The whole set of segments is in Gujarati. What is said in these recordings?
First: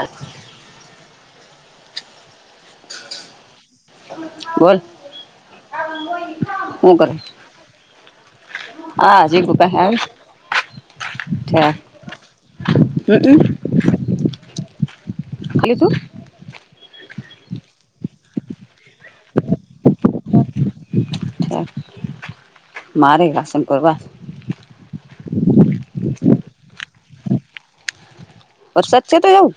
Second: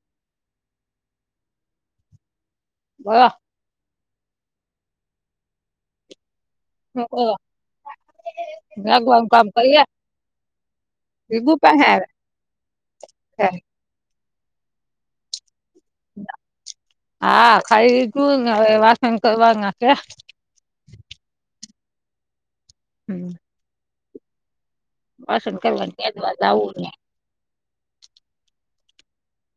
અ. [unintelligible] બોયા. બોલ શું કરે. રાગવાન હા હજી કુકા [unintelligible] આવે [unintelligible] હમ હેે ખાલી તું. હા ખાઈ ગું હવે વાસણ કરવાના છે. મારે વાશમ કરવા. વાસણ કરવાની ત્યાદવા આવું હી. ઓ સચે તો જા.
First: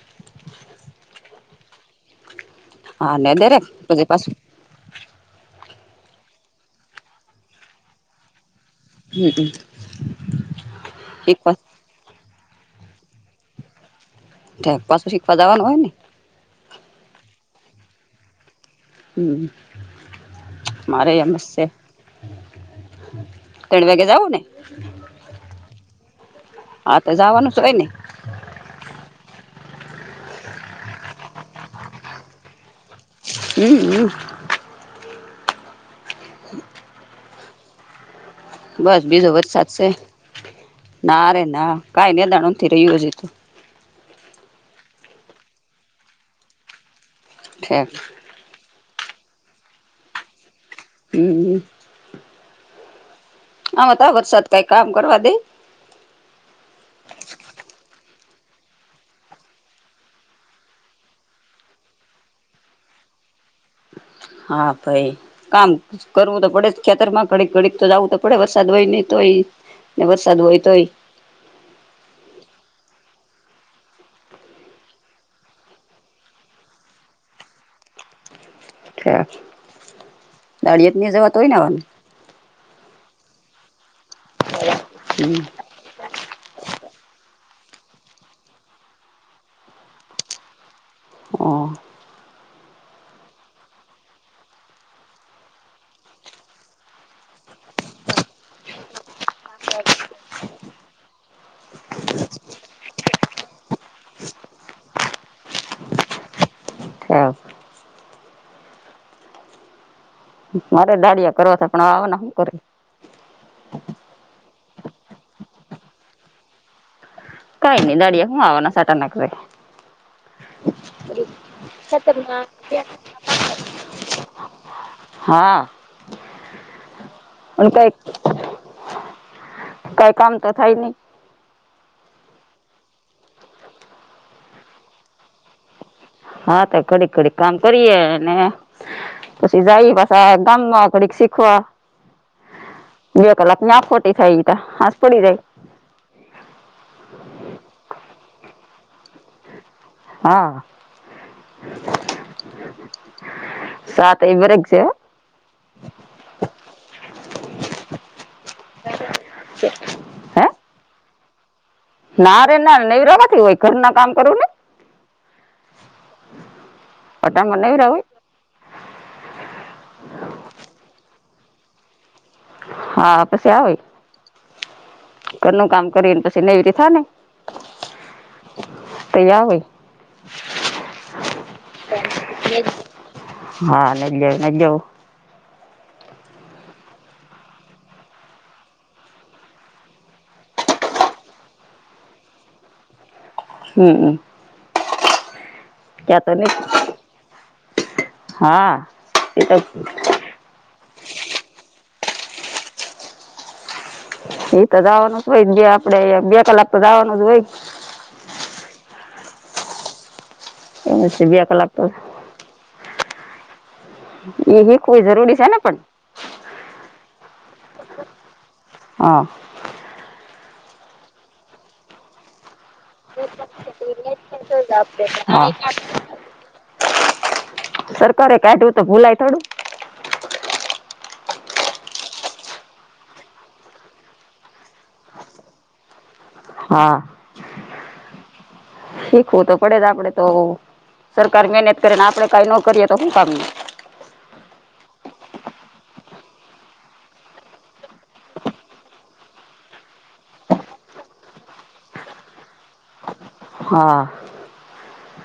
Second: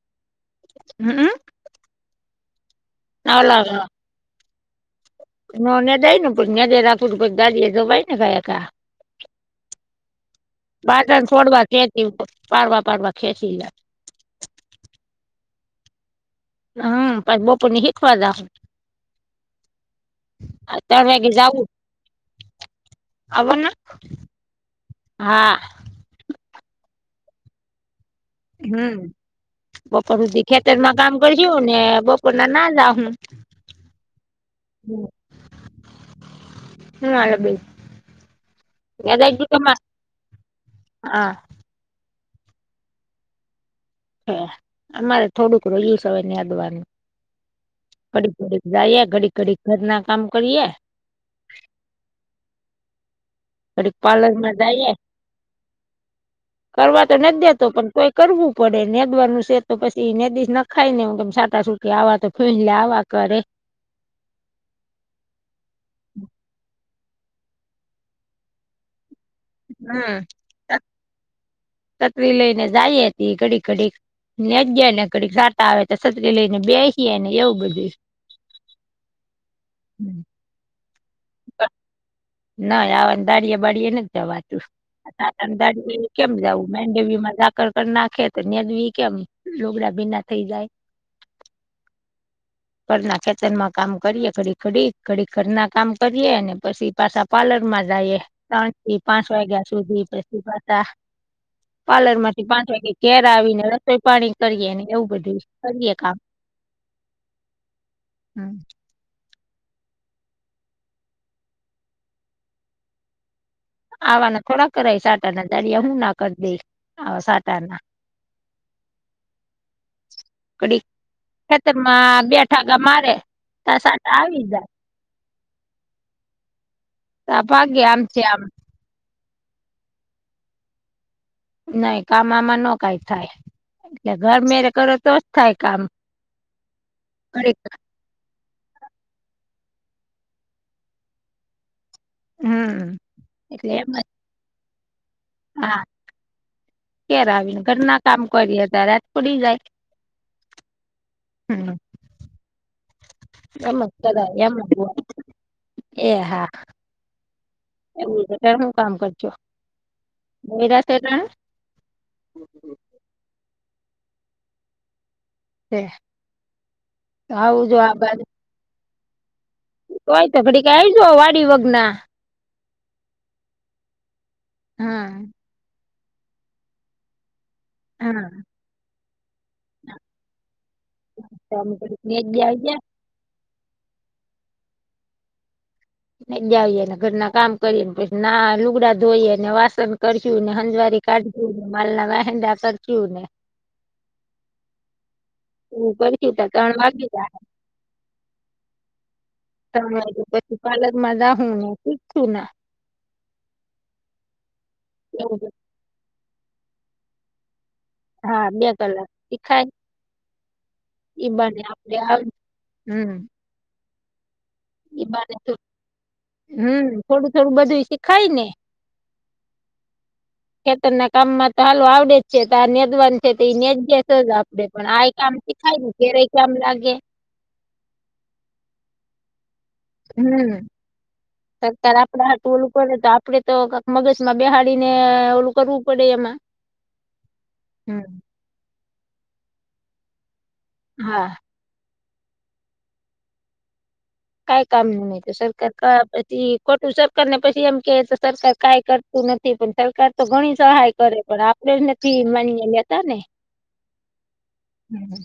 હમ્મ હમ્મ હા અને દરેક પછ પાછ. નોને જઈ ન ભૂગણ્યા દે રા ફુર ભ દાદીએ તો ભાઈ ને ગયાકા. હમ બાટન શીખવા છોડવા કે. એ પાડવા પાડવા ખેંચી લ. ત પાછું શીખવા જવાનું હોય ને. હા પણછ બપ ની હિખવા જ. હમ હ તણ મારે વાગે એમ જ છે જવું. આવોને ત્રણ વાગે જવું ને હા. હા તો જવાનું છે હોય નહ. હમ્મ બપોર સુધી ખેતરમાં કામ કરજ ને બપોર ના નાંદ હું. હમ હમ. હ હમ બે. બસ બીજો વ જ સાચશે ના હા ર ના કાઈ ને દાણુંથી રહ્યું જ તું. હ અમારે થોડુંક રહયુંસ હવે ની આદવાનું. ફઠેક. કડી કડી જઈએે ઘડી ઘડી ઘર ના કામ કરીએ હમ્મ ઘડીક આમાં તો આ વરસાદ પાર્લરમાં કઈ કામ જઈએ કરવા દે કરવા તો ન દેતો પણ કોઈ કરવું પડે નેદવાનું છે તો પછી નેદીશ નખાય ને કેમ સાટા સુટ કે આવા તો ફ લ આવા કરે હા ભાઈ કામ કરવું તો પડે ખેતર માં ઘડીક ઘડીક તો જવું તો પડે વરસાદ હોય નહ તોય ને હમ વરસાદ હોય તોય તતરી લઈને જાય હતી ઘડી ઘડી ને જયા ને કડી સાતા આવે તો સતરી લઈ ને બેસીએ ને એવું બધું અ દાળિયેત ની જવાત હોય ને આવવાનું નાહી આ અંધારીયે બળી ન જવાતું અંધારીયે કેમ જવ ડવી માં સાકર કર નાખે તો નેડવી કેમ લોગડા ભીના થઈ જાય હ ખરના ખેચરમાં કામ કરીએે ખડી ખડી ખડી ખરના કામ કરીએે અને પછી પાછા પાર્લર માં જઈએ ત્રણ થી પાંચ વાગ્યા સુધી પછી પાછ પાર્લર માંથી પાંઠ વાગે ઘેર આવીને રસોઈ પાણી કરીને એવું બધું કરીએ કામ હ હમ મારે દાડિયા કરો પણ આવે ને શું કર આવાના થોડાક કર સાટાના દાડી હું ના કરી દઈશ આવા સાટા કઈ ન દાડીયા હું આવવાના સાટા નાખશે [inaudible] કડી ખેતર માં બેઠા ગા મારે ત સાટા આવી જાય હા આ પણ ભાગે કઈ આમ છે આમ કઈ કામ તો થાય નહી નહી કામ આમાં ન કઈ થાય એટલે ઘર મેરે કરો તો જ થાય કામ હા તો કડીક કડીક કામ ઘડીક કરીએ ને પછી જાય પાછા ગામમાં ઘડીક શીખવા હમ બે એટલે કલાકને એમ જ ખોટી થઈ ગ ત હાસ પડી જાય હા કેયારે આવીને ઘરના કામ કરીએ ત્યારેત પડી જાય હા હમ એમ જ સાત કરાય એ બર એમ જ છે હોય એ હા હું કામ હે કરજોરાશે ત ના રે ના નવરાવાથી હોય ઘર ના કામ કરવું ને અટાણમાં આવું જો નૈરા આ હોય બાજ તોય તો ખડી ક આવીજ વાડી વગના હા પસ્યા હા હોય કનું કામ કરીને પછી નહીવીથી થા ને હા તયા ભય નીગ્યા આવી ગયા હા નલ નલવ જ આવીએને ઘરના કામ કરી ને પછી ના લુગડા ધોઈ ને વાસણ કર્યું ને હંજવારી કજું ને મળલનામાંદા કર કું ને હમ હમ ત્યાં તો પછી ત નહીં ત્રણ વાગે ત હા એ તો ત્રણ વાગે તપાલર મજા હો શું છું ના એ તો દાવાનું જ એવું હોય બધું. જે આપડે બે કલાક તો દાવાનું જ હોય હા બે કલાક શીખાય એમ છે ઈ બે બને કલાક તો આપણે હમ હ ને હમ થોડું થોડું બધું શીખાય ને હા ખેતર ના કામમાં તો હાલો આવડે જાય તે આ નેદવાનુ તે તો નેદજે. તો આપડે પણ આઈ કામથી ખાય ને ધેરય કે આમ લાગે. સરકારે કાઢું તો ભૂલાય થોડું. હમ. હ [inaudible] સરકારે આપણા હાટું ઓલું કરે તો આપડે તો કાક મગજ માં બેહાડીને અ ઓલું કરવું પડે એમાં હા હમ શીખવું તો પડે જ આપડે તો. હા સરકાર મહેનત કરે ને આપણે કઈ ના કરીએ તો હું કામ નુ. કઈ કામ નુ હોય સરકાર કયાં પછી ખોટું સરકાર ને પછી એમ કે તો સરકાર કઈ કર તુ નથી પણ સરકાર તો ઘણી સહાય કરે પણ આપડે જ નથી માનીય લેતા ને. હા. હમ.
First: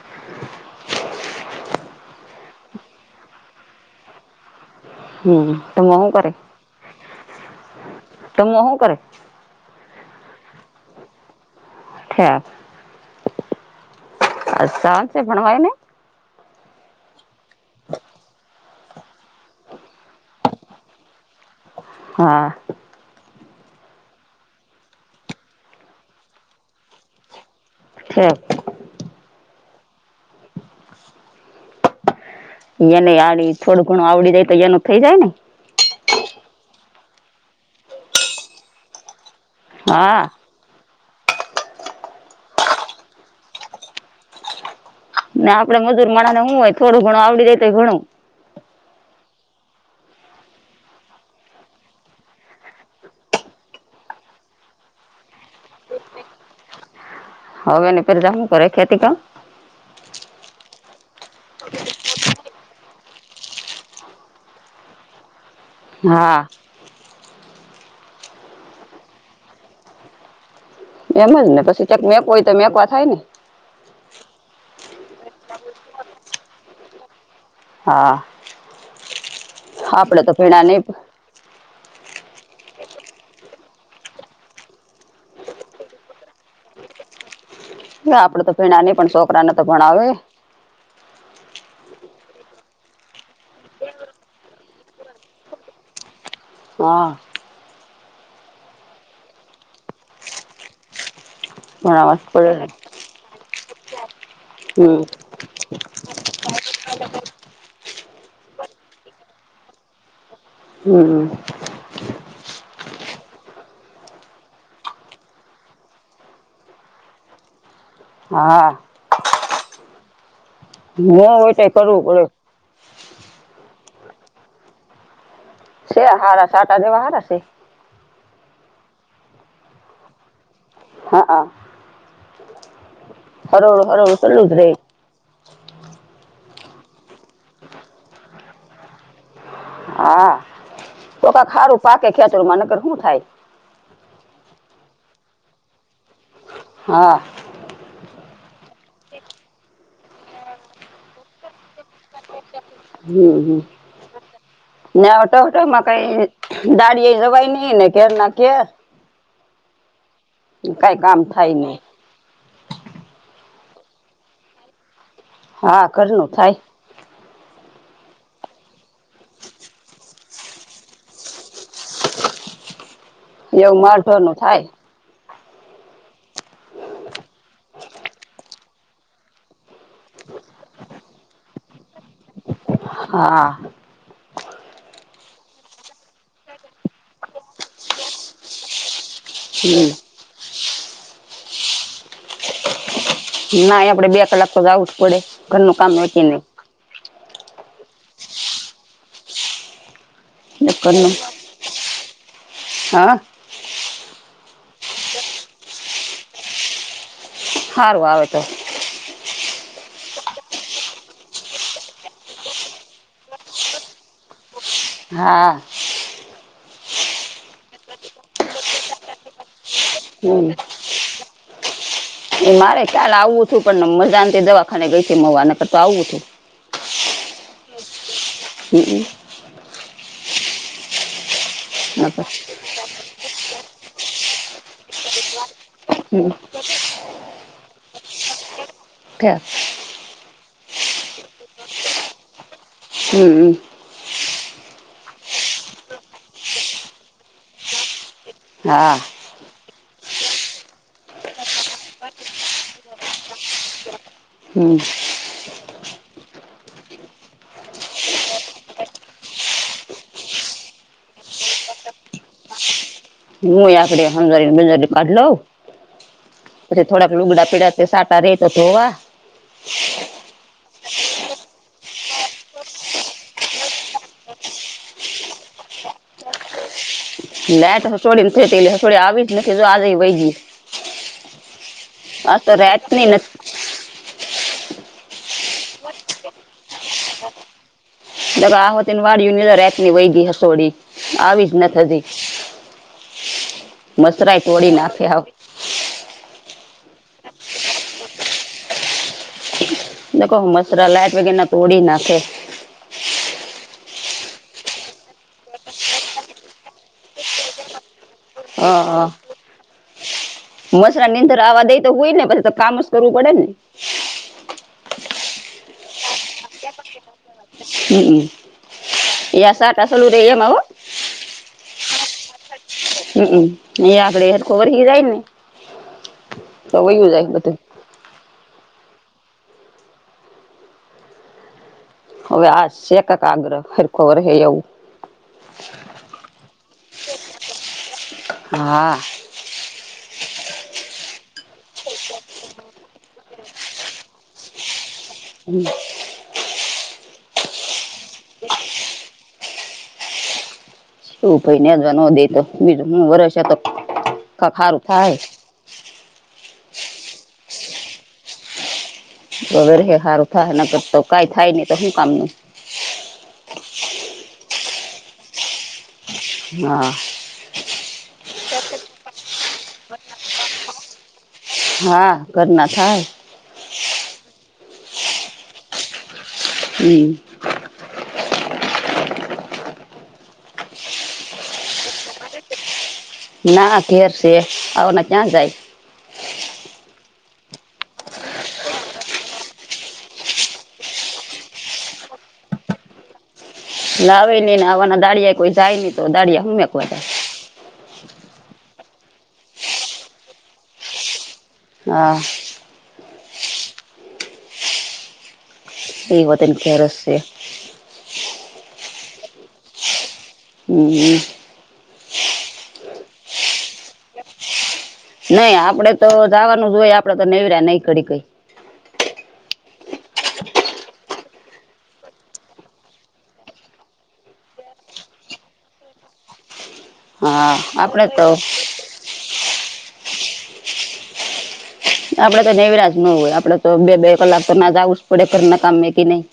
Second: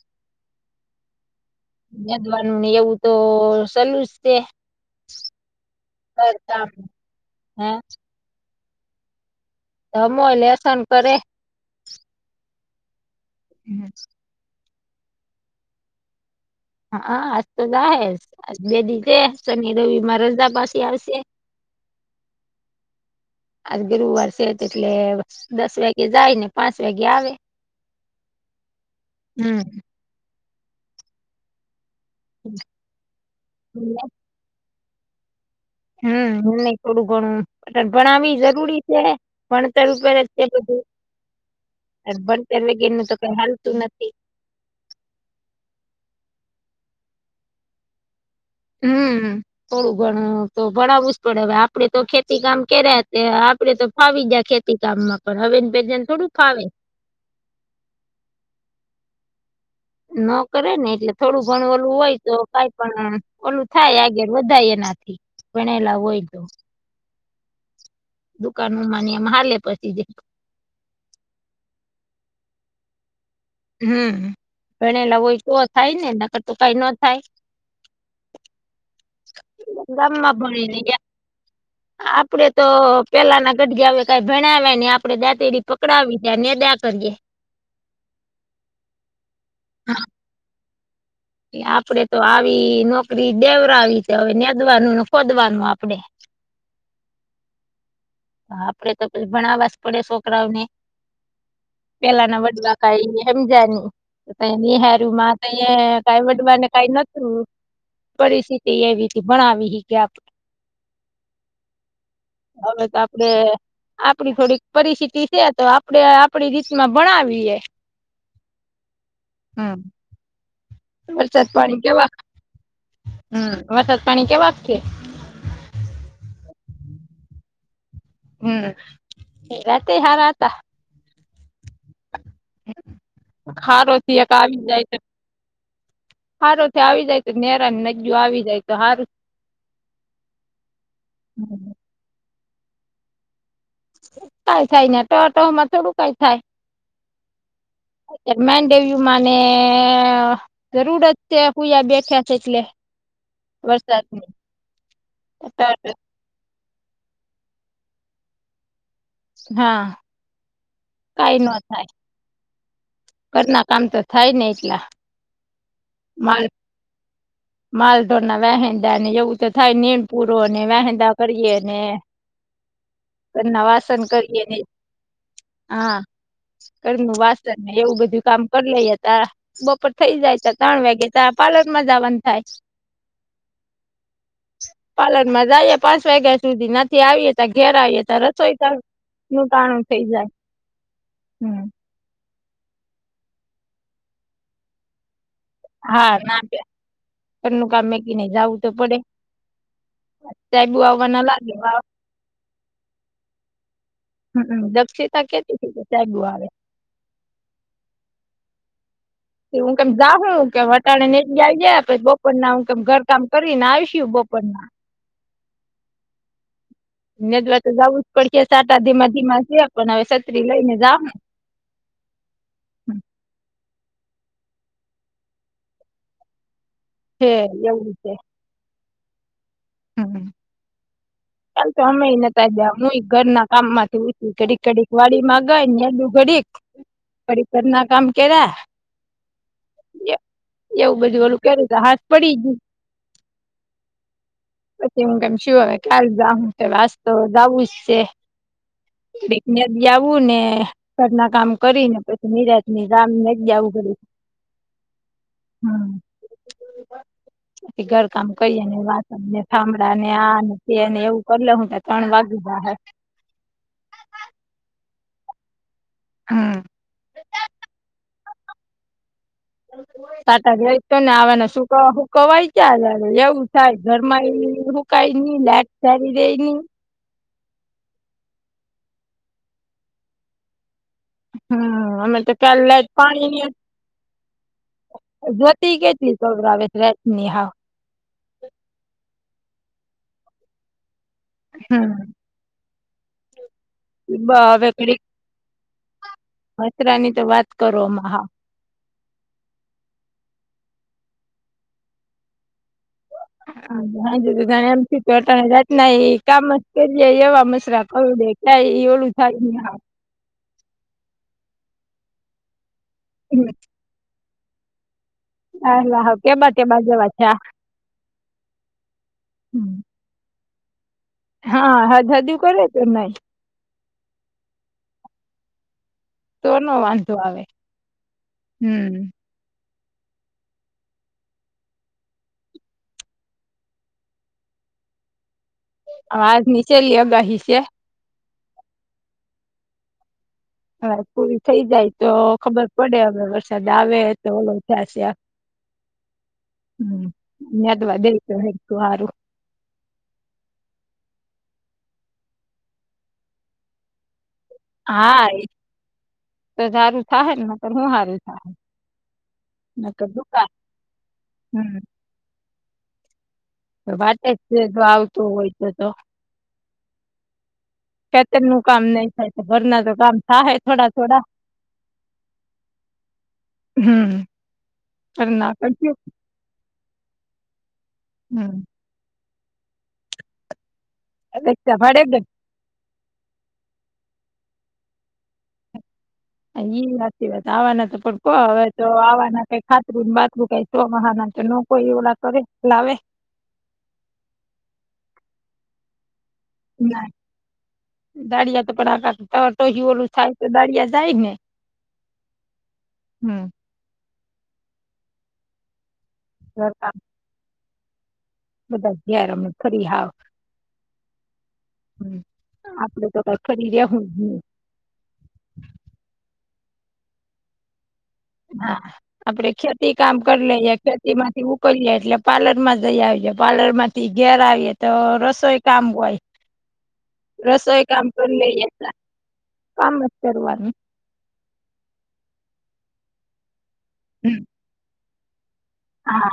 નેદવાનુ એવું તો સેલુંજ છે. હમ ઘમુ હું કરે કામ હે તો હું કરે. ઘમુ એ લેસન કરે. છેઠ એ અ સા છે ભણવાઈ ને હા આજ તો નાહે જ આ બે દિ થયા શનિ રવિ મા રજા પાસે આવશે. હા. આજ ગરુવાર છે તો એટલે દસ વાગે જાય ને પાંચ વાગે આવે. હું. હમ. યેને આડી થોડું ઘણું આવડી જાય તો એનું થઈ જાય ને. હમ નહી થોડું ઘણું બટ ભણાવી જરૂરી છે ભણતર પે. હા બધું આજ ભણતર વગે નું તો કઈ હાલતું નથી. ને આપડે મજૂર મણા ને હું હોય થોડું ઘણું આવડી જાય તે ઘણું. હમ હમ. થોડું ઘણુ તો ભણાવવું જ પડે હવે આપડે તો ખેતી કામ કર્યા હતા આપડે તો ફાવી જાય ખે તી કામ માં પણ હવે પેજાને થોડું ફાવે. હવે ની પેરજા હું કરે ખેતી કામ. ન કરે ને એટલે થોડું ઘણ ઓલું હોય તો કઈ પણ ઓલું થાય આગળ વધાય એનાથી ભણેલા હોય હા તો. દુકાન માની એમ હાલે પછી. એમ જ ને પછી કયાક મેપ હોય તો મેકવા થાય ને. હમ ભણેલા હોય તો થાય ને નકતા કાઈ ન થાય. હા આપડે તો ગામમાં ભેણા ભણે ને નહી. આપડે તો પેલાના ઘડગીયે આવે કઈ ભણાવ્યા નહિ આપડે દાંતેડી પકડાવી ગયા નેદા કરીએે. હ આપડે તો ભેણાને પણ છોકરા ના તો ભણાવે. એ આપડે તો આવી નોકરી દેવરાવી તો હવે નેદવાનું ને ખોદવાનું આપડે હા. આપડે તો પેલ ભણાવવા જ પડે છોકરાઓને ભણાવવા જ પેલાના પડે ને વડવા ખાઈને. હેમજાની તો હમ નિહાર્યું મા તહી કઈ વડવા ને કઈ નોતું. પરિસ્થિતિ એવી ભણાવી હ કે આપ. હમ. હવે તો આપડે. આપડી થોડીક પરિસ્થિતિ છે તો આપડે આપડી રીતમાં ભણાવીએે. હા. હમ. મો વરસાદ હોય તો પાણી કરવું કેવા પડે હમ વરસાદ પાણી કેવા છે. સ હાર સા આટા જેવહારશે હમ્મ રાતે હાર આ હતા હા હા હરોળું ખારો છ હરોળું એક ચલું જ આવી રે જાય હારો થી આવી જાય તો નેરા નદીઓ આવી જાય તો સારું હા તો ક ખારું કઈ પાકે ખેતર મા નગર હું થાય કાંઈ થાય ને ટ ટ માં થોડુંકાય થાય હા અ મેનડેવયમાંને જરૂર જ છે પૂજા બેઠ્યા છે એટલે હમ્મ હમ્મ વરસાદની વટવટમાં કઈ દાળિ એ જવાય નહી ને કે ના કે હા કઈ ન થાય ઘરના કામ તો થાય ને એટલા હા કરનું થાય માલઢોના વેહેંદા ને એવું તો થાય નીણ પૂરોને વહેંદા કરીએ ને પણ એવું નવાસન માલઢોરનું કરીએ ને થાય હા કરનું વાસન ને એવું બધું કામ કરી લે હતા બપર થઇ જાય ત ત્રણ વાગે ત પાર્લર માં જવાનું થાય હા પાર્લર માં જઈએ પાંચ વાગ્યા સુધી ના આવીએ ત ઘેર આવીએ ત રસોઈ ત નું કારાણું હમ થઇ જાય હમ્મ ના આપડે બે કલાક તો જાઉં છું પડે ઘરનું કામ હા વચ્ચે ના નહી વ્યા ઘરનુ કામ મેકીને જવું તો પડે સાઈબુ ઘરનું આવવાના લાગે હા હમ્મ દક્ષિતા કેટ કે ચાગું આવે સારું આવે તો હું કેમ દખ કે વટાણ ને આવી ગયા પછી બપરના હું કેમ ઘર કામ કરીને આવશ બપર ના હા દ્વાર તો જવું જ પડશે સાટા ધીમા ધીમા છે પણ હવે સત્રી હમ લઈ ને જાવને એ મારે કાલ આવું હતું પણ મજા દવાખાને ગઈ છે મવાને તો આવું હતું હે એવડું છે હમ્મ હમ્મ ચાલ તો અમે નકર, એને ત્યા જ ન ઘરના કામ માંથી ઉછ કડીક કડીક વાડી માંગાય ડું હમ. ઘડીક પરડીકરના કામ કેવા [unintelligible] એવું બધું ઓળું કર્યું ત હાથ પડી હમ્મ પછી હું કેમ શું હવે ક્યાલું કે વાસતો જવું જ છે હા બેકને આવું ને ઘર ના કામ કરી ને પછી નિરાશ ની ગામ જ આવું પડ્યું હમ્મ હમ્મ ઘર કામ કરીએ ને વાત થામળા ને આ અને તેને એવું કરી લ હું ત ત્રણ વાગીધા હ હું આપડે હમને બજ કાઢ લઉ હમ પછી થોડાક લુગડા પીડા સા તે તો થોવા છાટા જાય તો ને આવાને હુકવાય છેયા એવું થાય ઘર માં એ ખાયની લેટ સારી દઈની લાઈટ તો હસોડીને નથી હસોડી આવી જ નથી જો આજેય વય ગય હમ અમે તો કાલ લાઈટ રાતની નથી પાણીની જ્યોતિ કેટલી સવરાવે રાતની હા દગા આોતીને વાડીું રાતની વય ગ હસોડી આવી જ ના હમ થતી [unintelligible] મચ્છરાઈ બ તોળી નાખે સાવ મચ્છરાની તો વાત કરોમાં હા કવ હુ મચ્છરા લાઇટ વગર ના તોડી નાખે હા હા ત એમથી તોાત ના કામ જ કરીએે એવા મશરા પડે [unintelligible] હ હ મચ્છરા નીંદર આવા દઈ તો સુય ને પછી તો કામ કરવું પડે ને હા વાહો ટેબા ટેબા જેવા છે. હમ એયા સાટા ચાલું રહે એમા હા હા હદ હદ કરે છે ન હમ એ આપડે સરખો વરહી જાયને તો નો વાંધો આવે હમ. હવે આશે એક આગ્રહ સરખો વરસે એવું. આજ ની છેલ્લી આગાહી છે. હા હવે પૂરી થઇ જાય તો ખબર પડે અવે વરસાદ આવે તો ઓલો થયા છે. હમ હમદવા બે હું આારું [inaudible] એું પાઈને અજવા ન દે તો બીજ હ વર્ષ તો [unintelligible] થાય હા તો સારું થા હેને નયતર હું સારું થાહે હવે ર નકર હારું દુકાન થાય તો કઈ થાય નહી તો શું હમ કામ નુ. તો વાતે જ છે જો આવતું હોય તો તો હા ખેતર નું કામ નહી થાય ઘરના તો કામ થાહે થોડા થોડા. હા ધરના થાહે હમ ધર ના કરશું. હમ હમ ભાડે ના ધેર છે આવા ક્યાં જાય? ઈ જ વાત આવાના તો પણ કો હવે તો આવાના કઈ ખાતરું બાતરુ કાંઈ તો મહ હાના ન કો એવડા કરે લાવ [unintelligible] લાવે નઈ ને આવવાના દાડિયા કોઈ જાય નહી તો દાળિયા હુંમે ના દાળિયા તો પણ આ ટહ ટહયુ ઓલું થાય તો દાળિયા જાય ને હા હમ એવતન કે ઘરકામ રસ છે. બધા ઘેર અમે ફરી હાવ હમ હમ હમ આપડે તો કઈ ફરી રહુ જ નય નઈ આપડે તો જવાનું જ હોય આપડે તો નવર્યા નઈ કડી કઈ. હા આપડે ખેતી કામ કરી લઈએ ખેતી માંથી ઉકેલી એટલે પાર્લર માં જઈ આવી પાર્લર માંથી થી ઘેર આવીએ તો રસોઈ કામ હોય. હા રસોઈ આપડે કામ તો કરી લઈએ કામ જ કરવાનું. આપડે તો નનેવરાજ ન હોય આપડે તો બે બે કલાક તો ના જું જ પડે ઘરના કમે કે નહી. હા